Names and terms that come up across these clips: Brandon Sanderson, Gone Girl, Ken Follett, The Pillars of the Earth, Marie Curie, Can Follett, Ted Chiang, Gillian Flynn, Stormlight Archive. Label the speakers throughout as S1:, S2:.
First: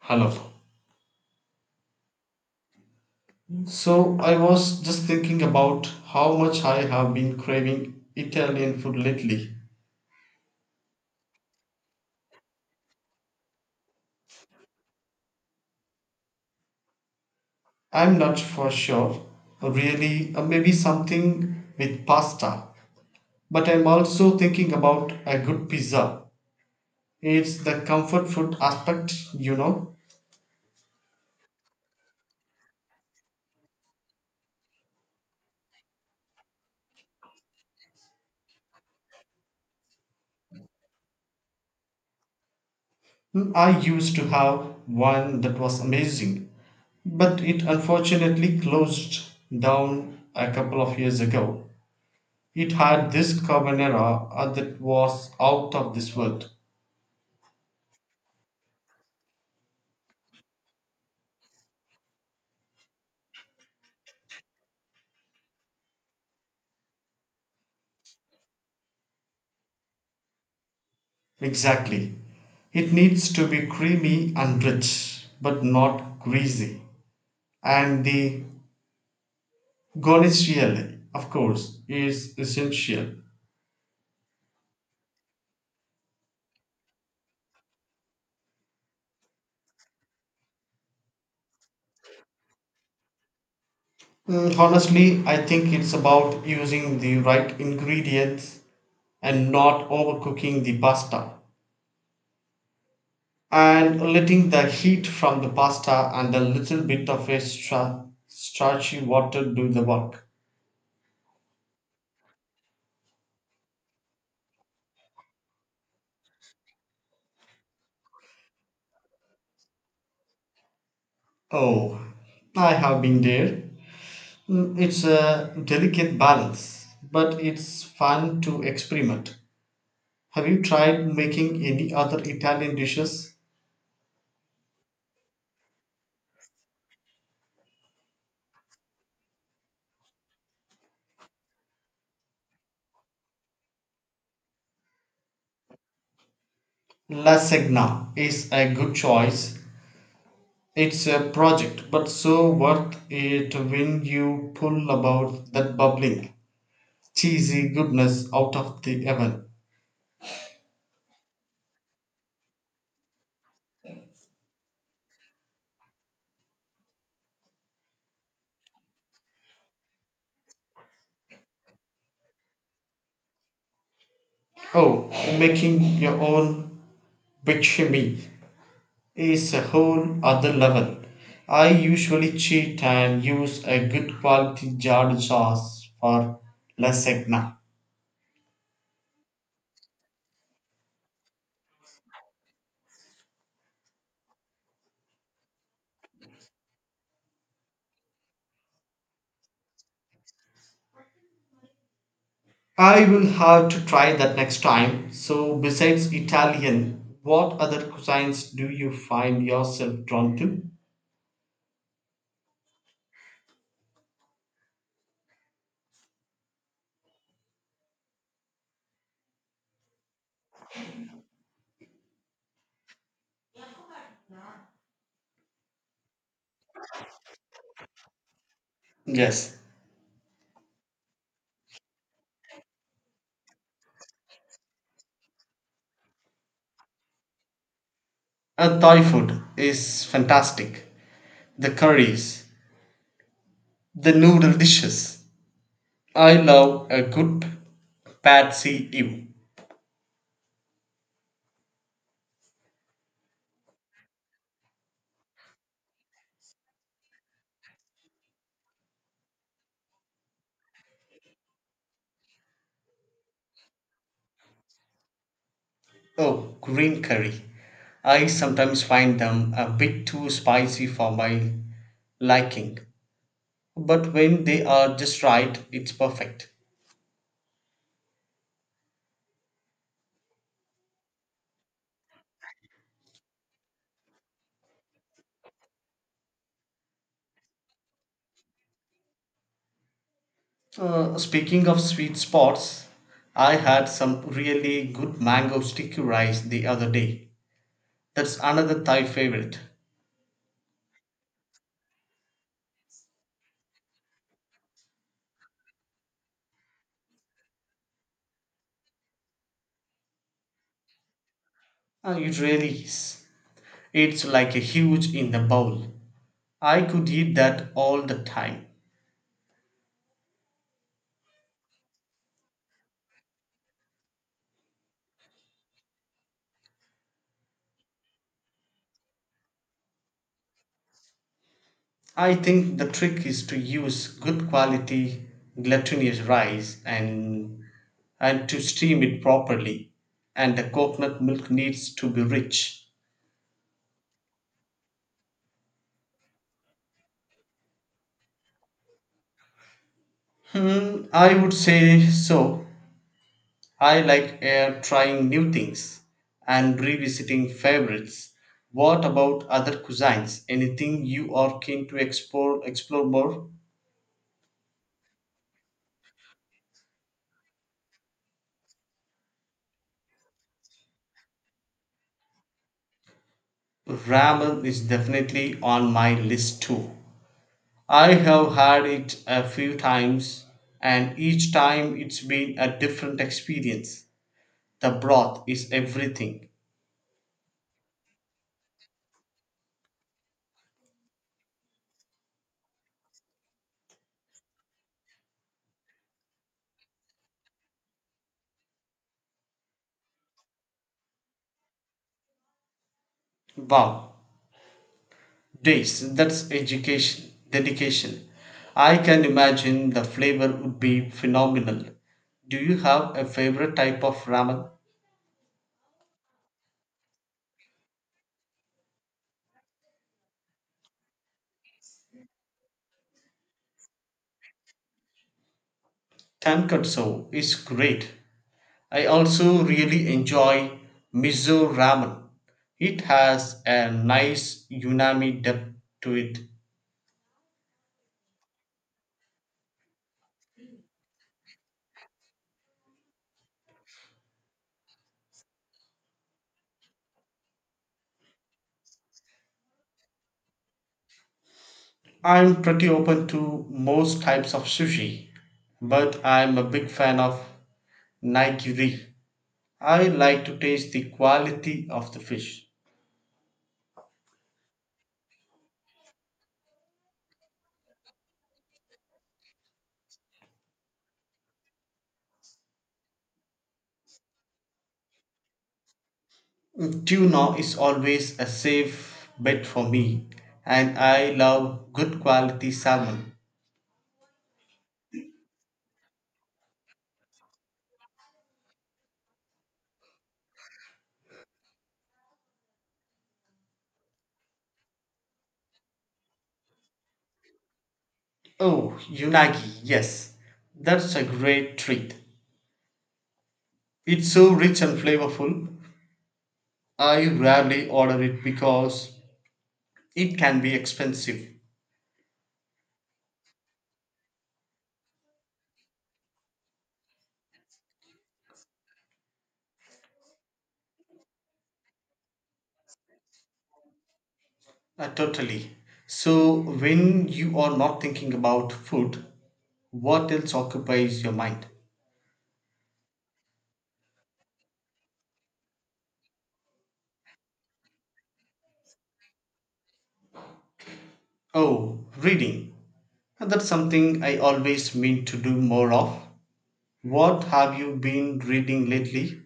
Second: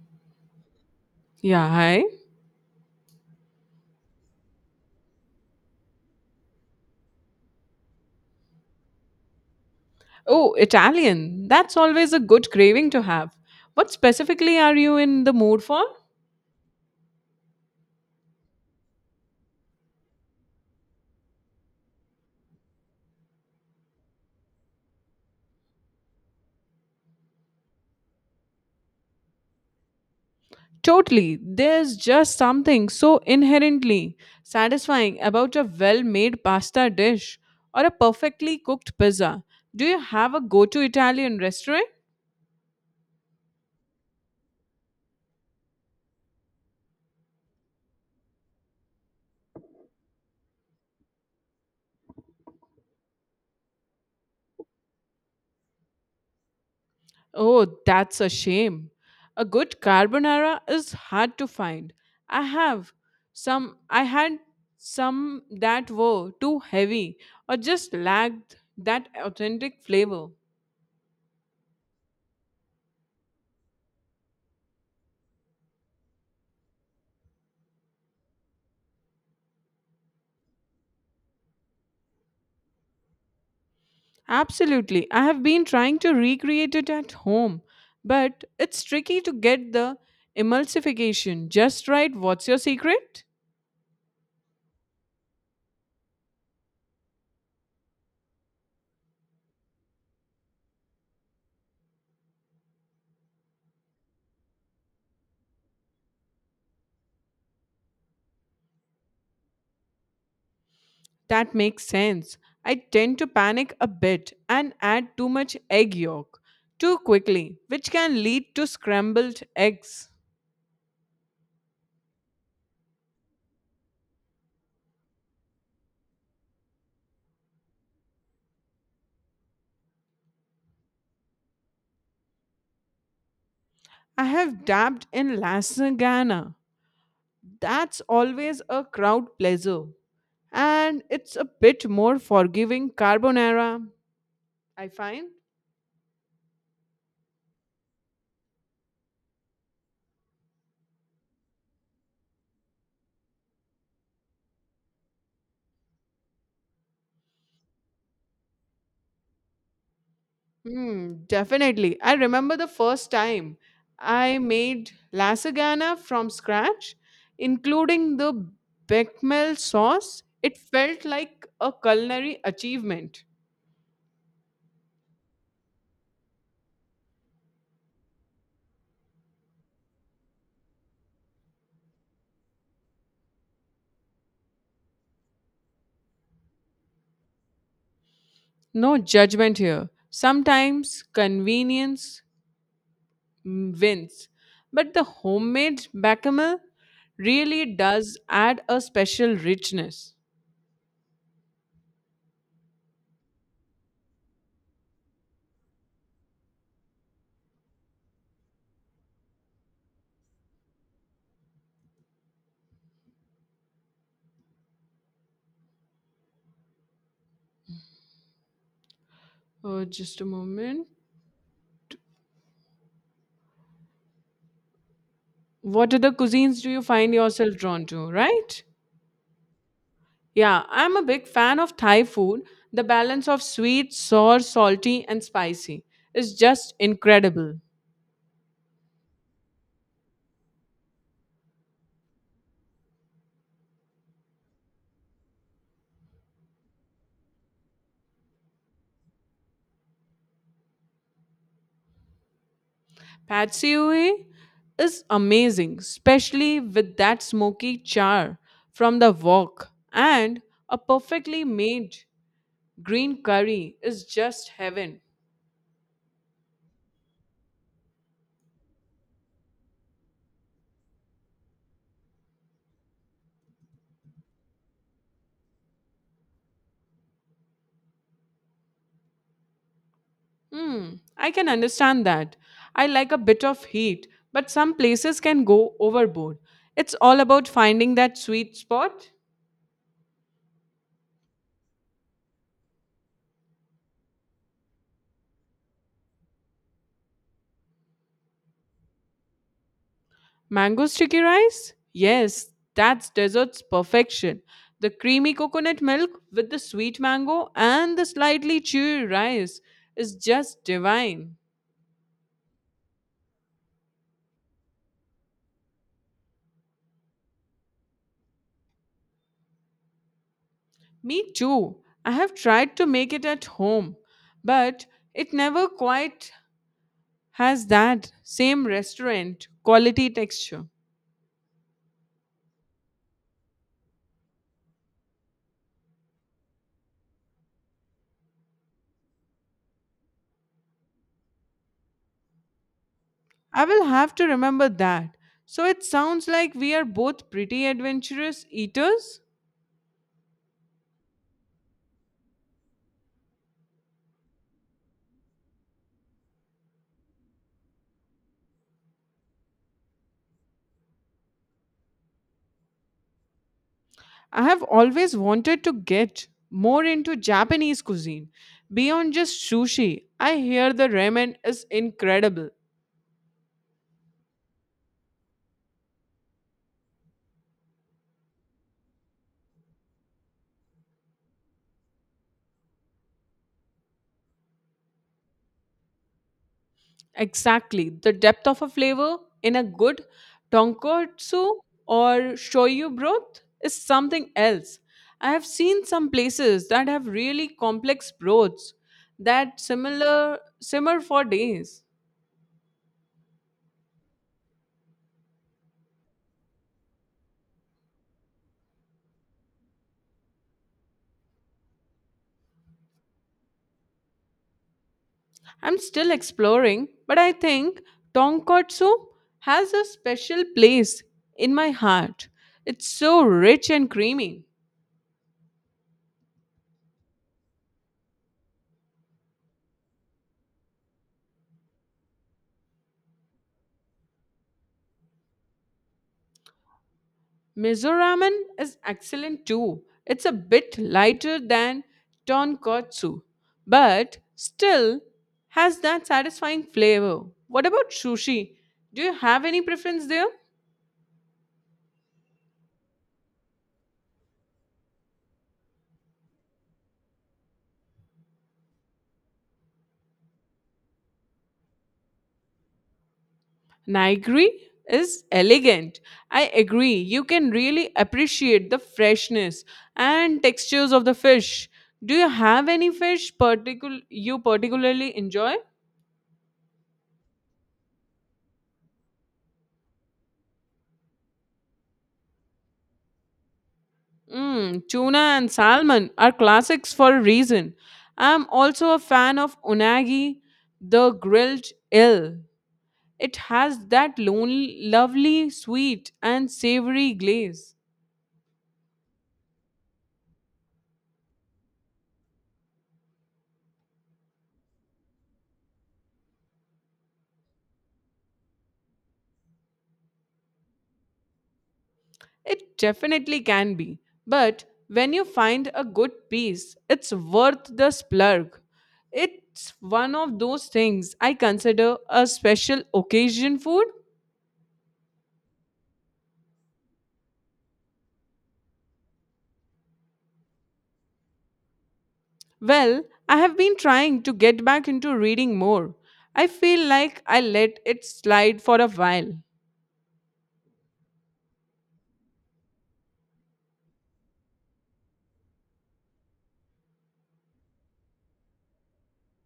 S1: Hello.
S2: Yeah, hi.
S1: So I was just thinking about how much I have been craving Italian food lately.
S2: Oh, Italian. That's always a good craving to have. What specifically are you in the mood for?
S1: I'm not for sure, really, maybe something with pasta. But I'm also thinking about a good pizza. It's the comfort food aspect.
S2: Totally. There's just something so inherently satisfying about a well made pasta dish or a perfectly cooked pizza. Do you have a go to Italian restaurant?
S1: I used to have one that was amazing, but it unfortunately closed down a couple of years ago. It had this carbonara that was out of this world.
S2: Oh, that's a shame. A good carbonara is hard to find. I have some, I had some that were too heavy or just lacked that authentic flavor.
S1: Exactly. It needs to be creamy and rich, but not greasy. And the guanciale, of course, is essential.
S2: Absolutely. I have been trying to recreate it at home, but it's tricky to get the emulsification just right. What's your secret?
S1: Honestly, I think it's about using the right ingredients and not overcooking the pasta and letting the heat from the pasta and a little bit of a starchy water do the work.
S2: That makes sense. I tend to panic a bit and add too much egg yolk too quickly, which can lead to scrambled eggs.
S1: Oh, I have been there. Mm. It's a delicate balance, but it's fun to experiment. Have you tried making any other Italian dishes?
S2: I have dabbed in lasagna. That's always a crowd pleaser. And it's a bit more forgiving carbonara, I find.
S1: Lasagna is a good choice. It's a project, but so worth it when you pull about that bubbling, cheesy goodness out of the oven.
S2: Mm, definitely. I remember the first time I made lasagna from scratch, including the bechamel sauce. It felt like a culinary achievement.
S1: Oh, making your own bechamel is a whole other level. I usually cheat and use a good quality jarred sauce for lasagna.
S2: No judgment here. Sometimes convenience wins, but the homemade bechamel really does add a special richness.
S1: I will have to try that next time. So, besides Italian, what other cuisines do you find yourself drawn to?
S2: Oh, just a moment. What other cuisines do you find yourself drawn to, right?
S1: Yes.
S2: Yeah, I'm a big fan of Thai food. The balance of sweet, sour, salty, and spicy is just incredible.
S1: Thai food is fantastic. The curries, the noodle dishes. I love a good pad see Ew.
S2: Pad see ew is amazing, especially with that smoky char from the wok. And a perfectly made green curry is just heaven.
S1: Oh, green curry. I sometimes find them a bit too spicy for my liking, but when they are just right, it's perfect.
S2: Hmm, I can understand that. I like a bit of heat, but some places can go overboard. It's all about finding that sweet spot.
S1: Speaking of sweet spots, I had some really good mango sticky rice the other day. That's another Thai favorite.
S2: Mango sticky rice? Yes, that's dessert's perfection. The creamy coconut milk with the sweet mango and the slightly chewy rice is just divine.
S1: It really is. It's like a huge in the bowl. I could eat that all the time.
S2: Me too. I have tried to make it at home, but it never quite has that same restaurant quality texture.
S1: I think the trick is to use good quality glutinous rice and to steam it properly and the coconut milk needs to be rich.
S2: I will have to remember that. So it sounds like we are both pretty adventurous eaters.
S1: Hmm, I would say so. I like trying new things and revisiting favorites. What about other cuisines? Anything you are keen to explore more?
S2: I have always wanted to get more into Japanese cuisine beyond just sushi. I hear the ramen is incredible.
S1: Ramen is definitely on my list too. I have had it a few times, and each time it's been a different experience. The broth is everything.
S2: Exactly. The depth of a flavor in a good tonkotsu or shoyu broth is something else. I have seen some places that have really complex broths that similar simmer for days.
S1: Wow, days, that's education, dedication. I can imagine the flavor would be phenomenal. Do you have a favorite type of ramen?
S2: I'm still exploring, but I think tonkatsu has a special place in my heart. It's so rich and creamy.
S1: Tonkatsu is great. I also really enjoy miso ramen. It has a nice unami depth to it.
S2: Miso ramen is excellent too. It's a bit lighter than tonkatsu, but still has that satisfying flavor. What about sushi? Do you have any preference there?
S1: I'm pretty open to most types of sushi, but I'm a big fan of nigiri. I like to taste the quality of the fish.
S2: Nigri is elegant. I agree. You can really appreciate the freshness and textures of the fish. Do you have any fish particular you particularly enjoy?
S1: Tuna is always a safe bet for me, and I love good quality salmon.
S2: Mm, tuna and salmon are classics for a reason. I'm also a fan of unagi, the grilled eel. It has that lonely, lovely, sweet, and savory glaze.
S1: Oh, unagi, yes, that's a great treat. It's so rich and flavorful. I rarely order it because it can be expensive.
S2: It definitely can be. But when you find a good piece, it's worth the splurge. It's one of those things I consider a special occasion food.
S1: Totally. So, when you are not thinking about food, what else occupies your mind?
S2: Well, I have been trying to get back into reading more. I feel like I let it slide for a while.
S1: Oh, reading. And that's something I always mean to do more of. What have you been reading lately?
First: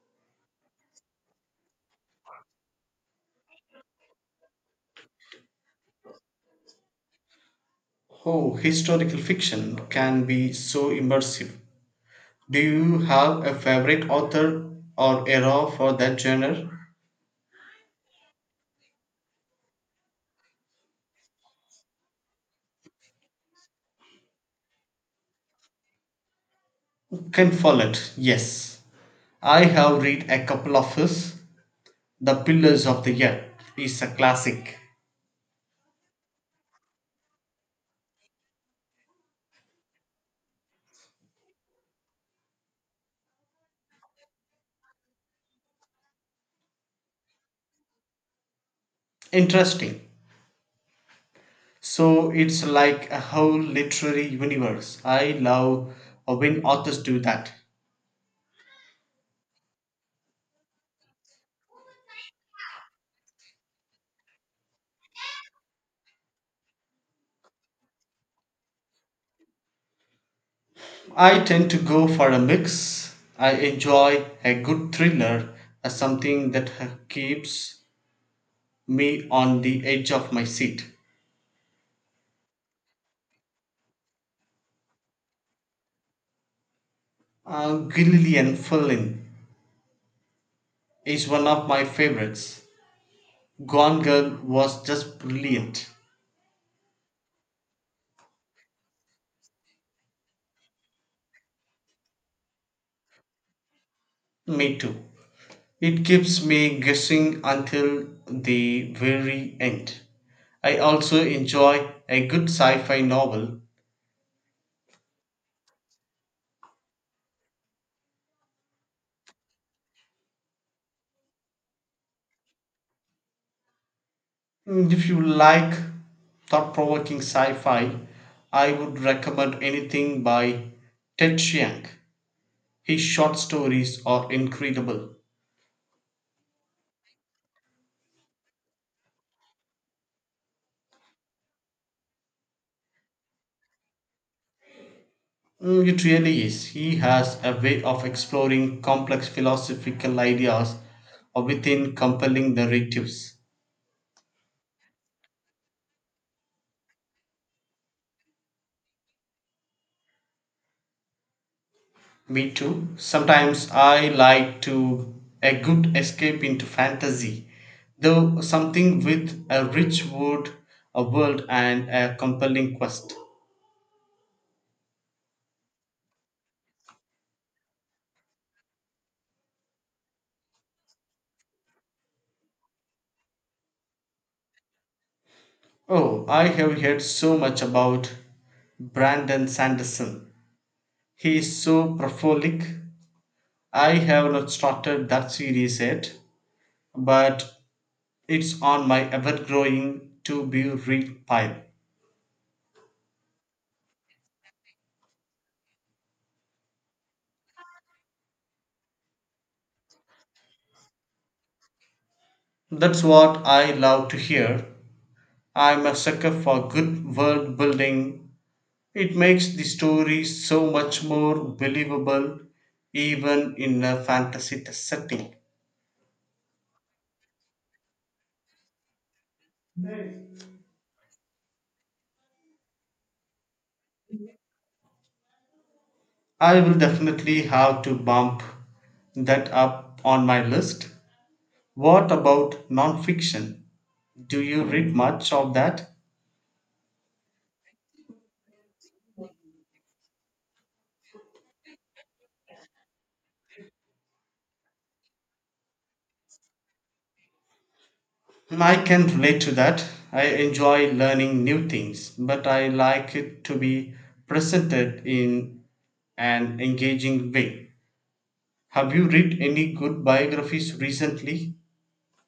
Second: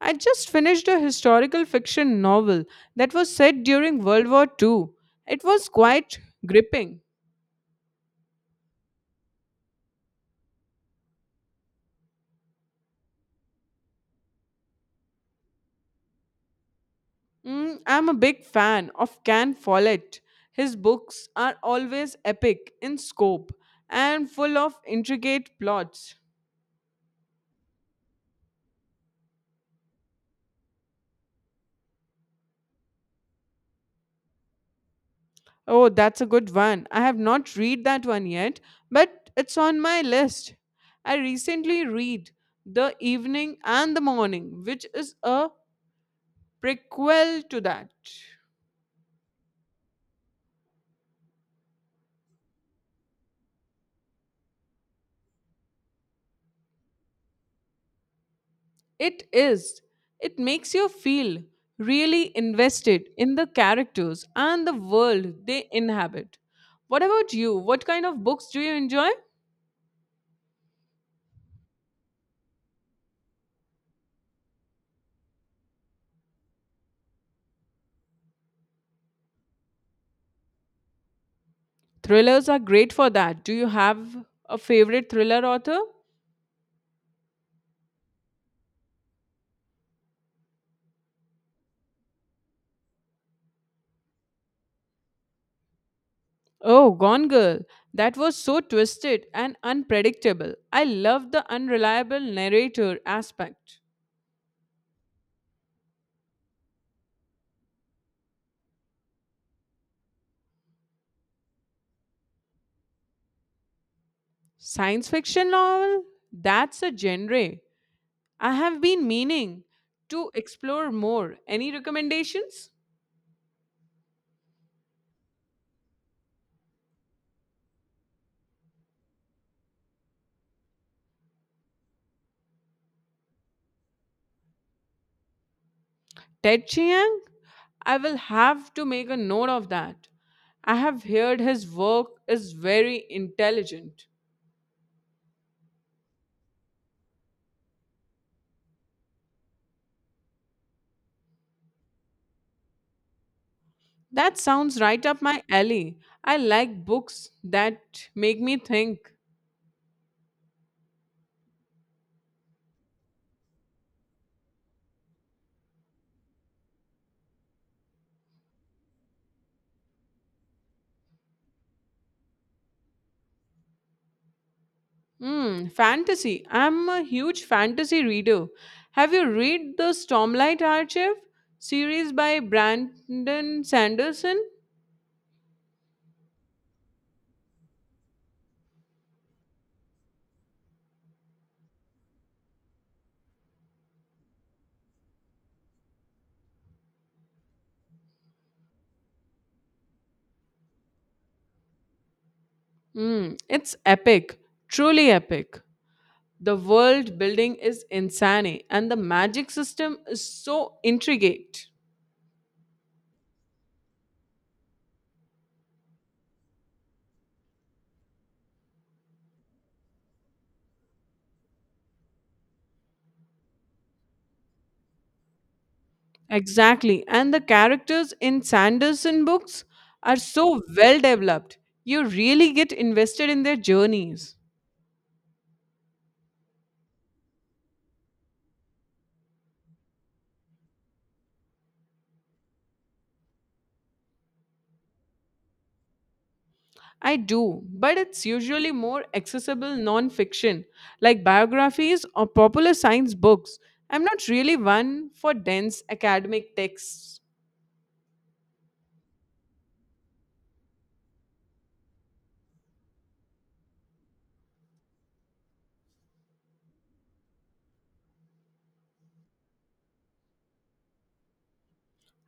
S2: I just finished a historical fiction novel that was set during World War II. It was quite gripping.
S1: Oh, historical fiction can be so immersive. Do you have a favorite author or era for that genre?
S2: Mm, I'm a big fan of Can Follett. His books are always epic in scope and full of intricate plots.
S1: Ken Follett, yes. I have read a couple of his. The Pillars of the Earth is a classic.
S2: Oh, that's a good one. I have not read that one yet, but it's on my list. I recently read The Evening and the Morning, which is a prequel to that.
S1: Interesting. So it's like a whole literary universe. I love when authors do that.
S2: It is. It makes you feel really invested in the characters and the world they inhabit. What about you? What kind of books do you enjoy?
S1: I tend to go for a mix. I enjoy a good thriller as something that keeps me on the edge of my seat.
S2: Thrillers are great for that. Do you have a favorite thriller author?
S1: Gillian Flynn is one of my favorites. Gone Girl was just brilliant.
S2: Oh, Gone Girl. That was so twisted and unpredictable. I love the unreliable narrator aspect.
S1: Me too. It keeps me guessing until the very end. I also enjoy a good sci fi novel.
S2: Science fiction novel? That's a genre I have been meaning to explore more. Any recommendations?
S1: If you like thought provoking sci fi, I would recommend anything by Ted Chiang. His short stories are incredible.
S2: Ted Chiang? I will have to make a note of that. I have heard his work is very intelligent.
S1: It really is. He has a way of exploring complex philosophical ideas within compelling narratives.
S2: That sounds right up my alley. I like books that make me think.
S1: Me too. Sometimes I like to a good escape into fantasy, though something with a rich wood, a world, and a compelling quest.
S2: Hmm, fantasy. I'm a huge fantasy reader. Have you read the Stormlight Archive series by Brandon Sanderson?
S1: Oh, I have heard so much about Brandon Sanderson. He is so prolific. I have not started that series yet, but it's on my ever growing to be read pile.
S2: Mm, it's epic, truly epic. The world building is insane, and the magic system is so intricate.
S1: That's what I love to hear. I'm a sucker for good world building. It makes the story so much more believable, even in a fantasy setting.
S2: Exactly, and the characters in Sanderson books are so well developed. You really get invested in their journeys.
S1: I will definitely have to bump that up on my list. What about nonfiction? Do you read much of that?
S2: I do, but it's usually more accessible non fiction, like biographies or popular science books. I'm not really one for dense academic texts.
S1: I can relate to that. I enjoy learning new things, but I like it to be presented in an engaging way. Have you read any good biographies recently?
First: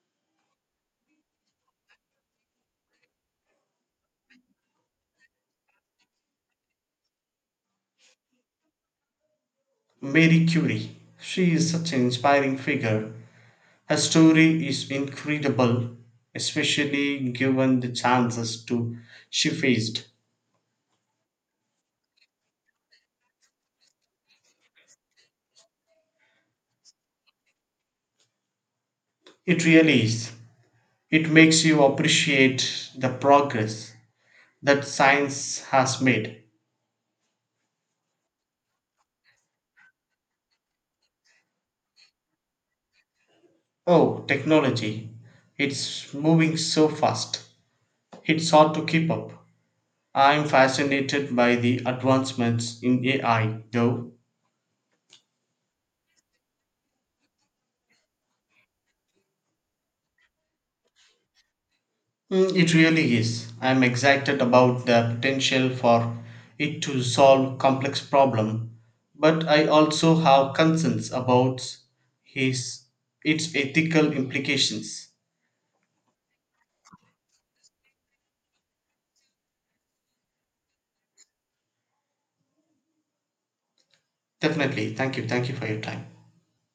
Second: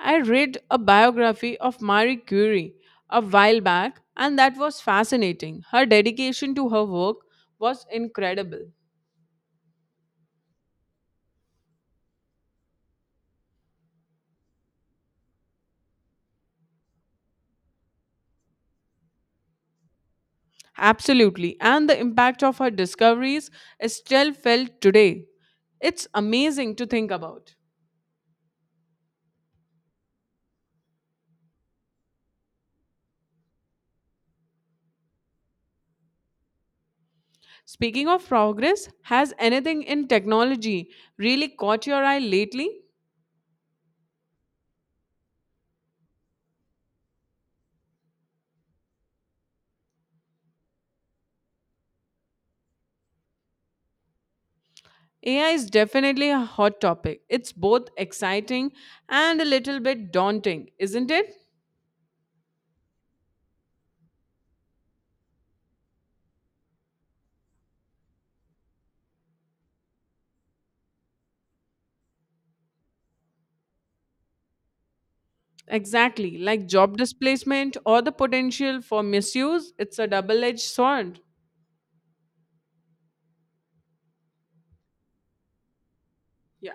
S2: I read a biography of Marie Curie a while back, and that was fascinating. Her dedication to her work was incredible.
S1: Marie Curie. She is such an inspiring figure. Her story is incredible, especially given the chances to she faced.
S2: Absolutely. And the impact of her discoveries is still felt today. It's amazing to think about.
S1: It really is. It makes you appreciate the progress that science has made.
S2: Speaking of progress, has anything in technology really caught your eye lately?
S1: Oh, technology. It's moving so fast. It's hard to keep up. I'm fascinated by the advancements in AI, though.
S2: AI is definitely a hot topic. It's both exciting and a little bit daunting, isn't it?
S1: It really is. I'm excited about the potential for it to solve complex problem, but I also have concerns about his its ethical implications.
S2: Exactly, like job displacement or the potential for misuse, it's a double edged sword.
S1: Definitely. Thank you. Thank you for your time.
S2: Yeah.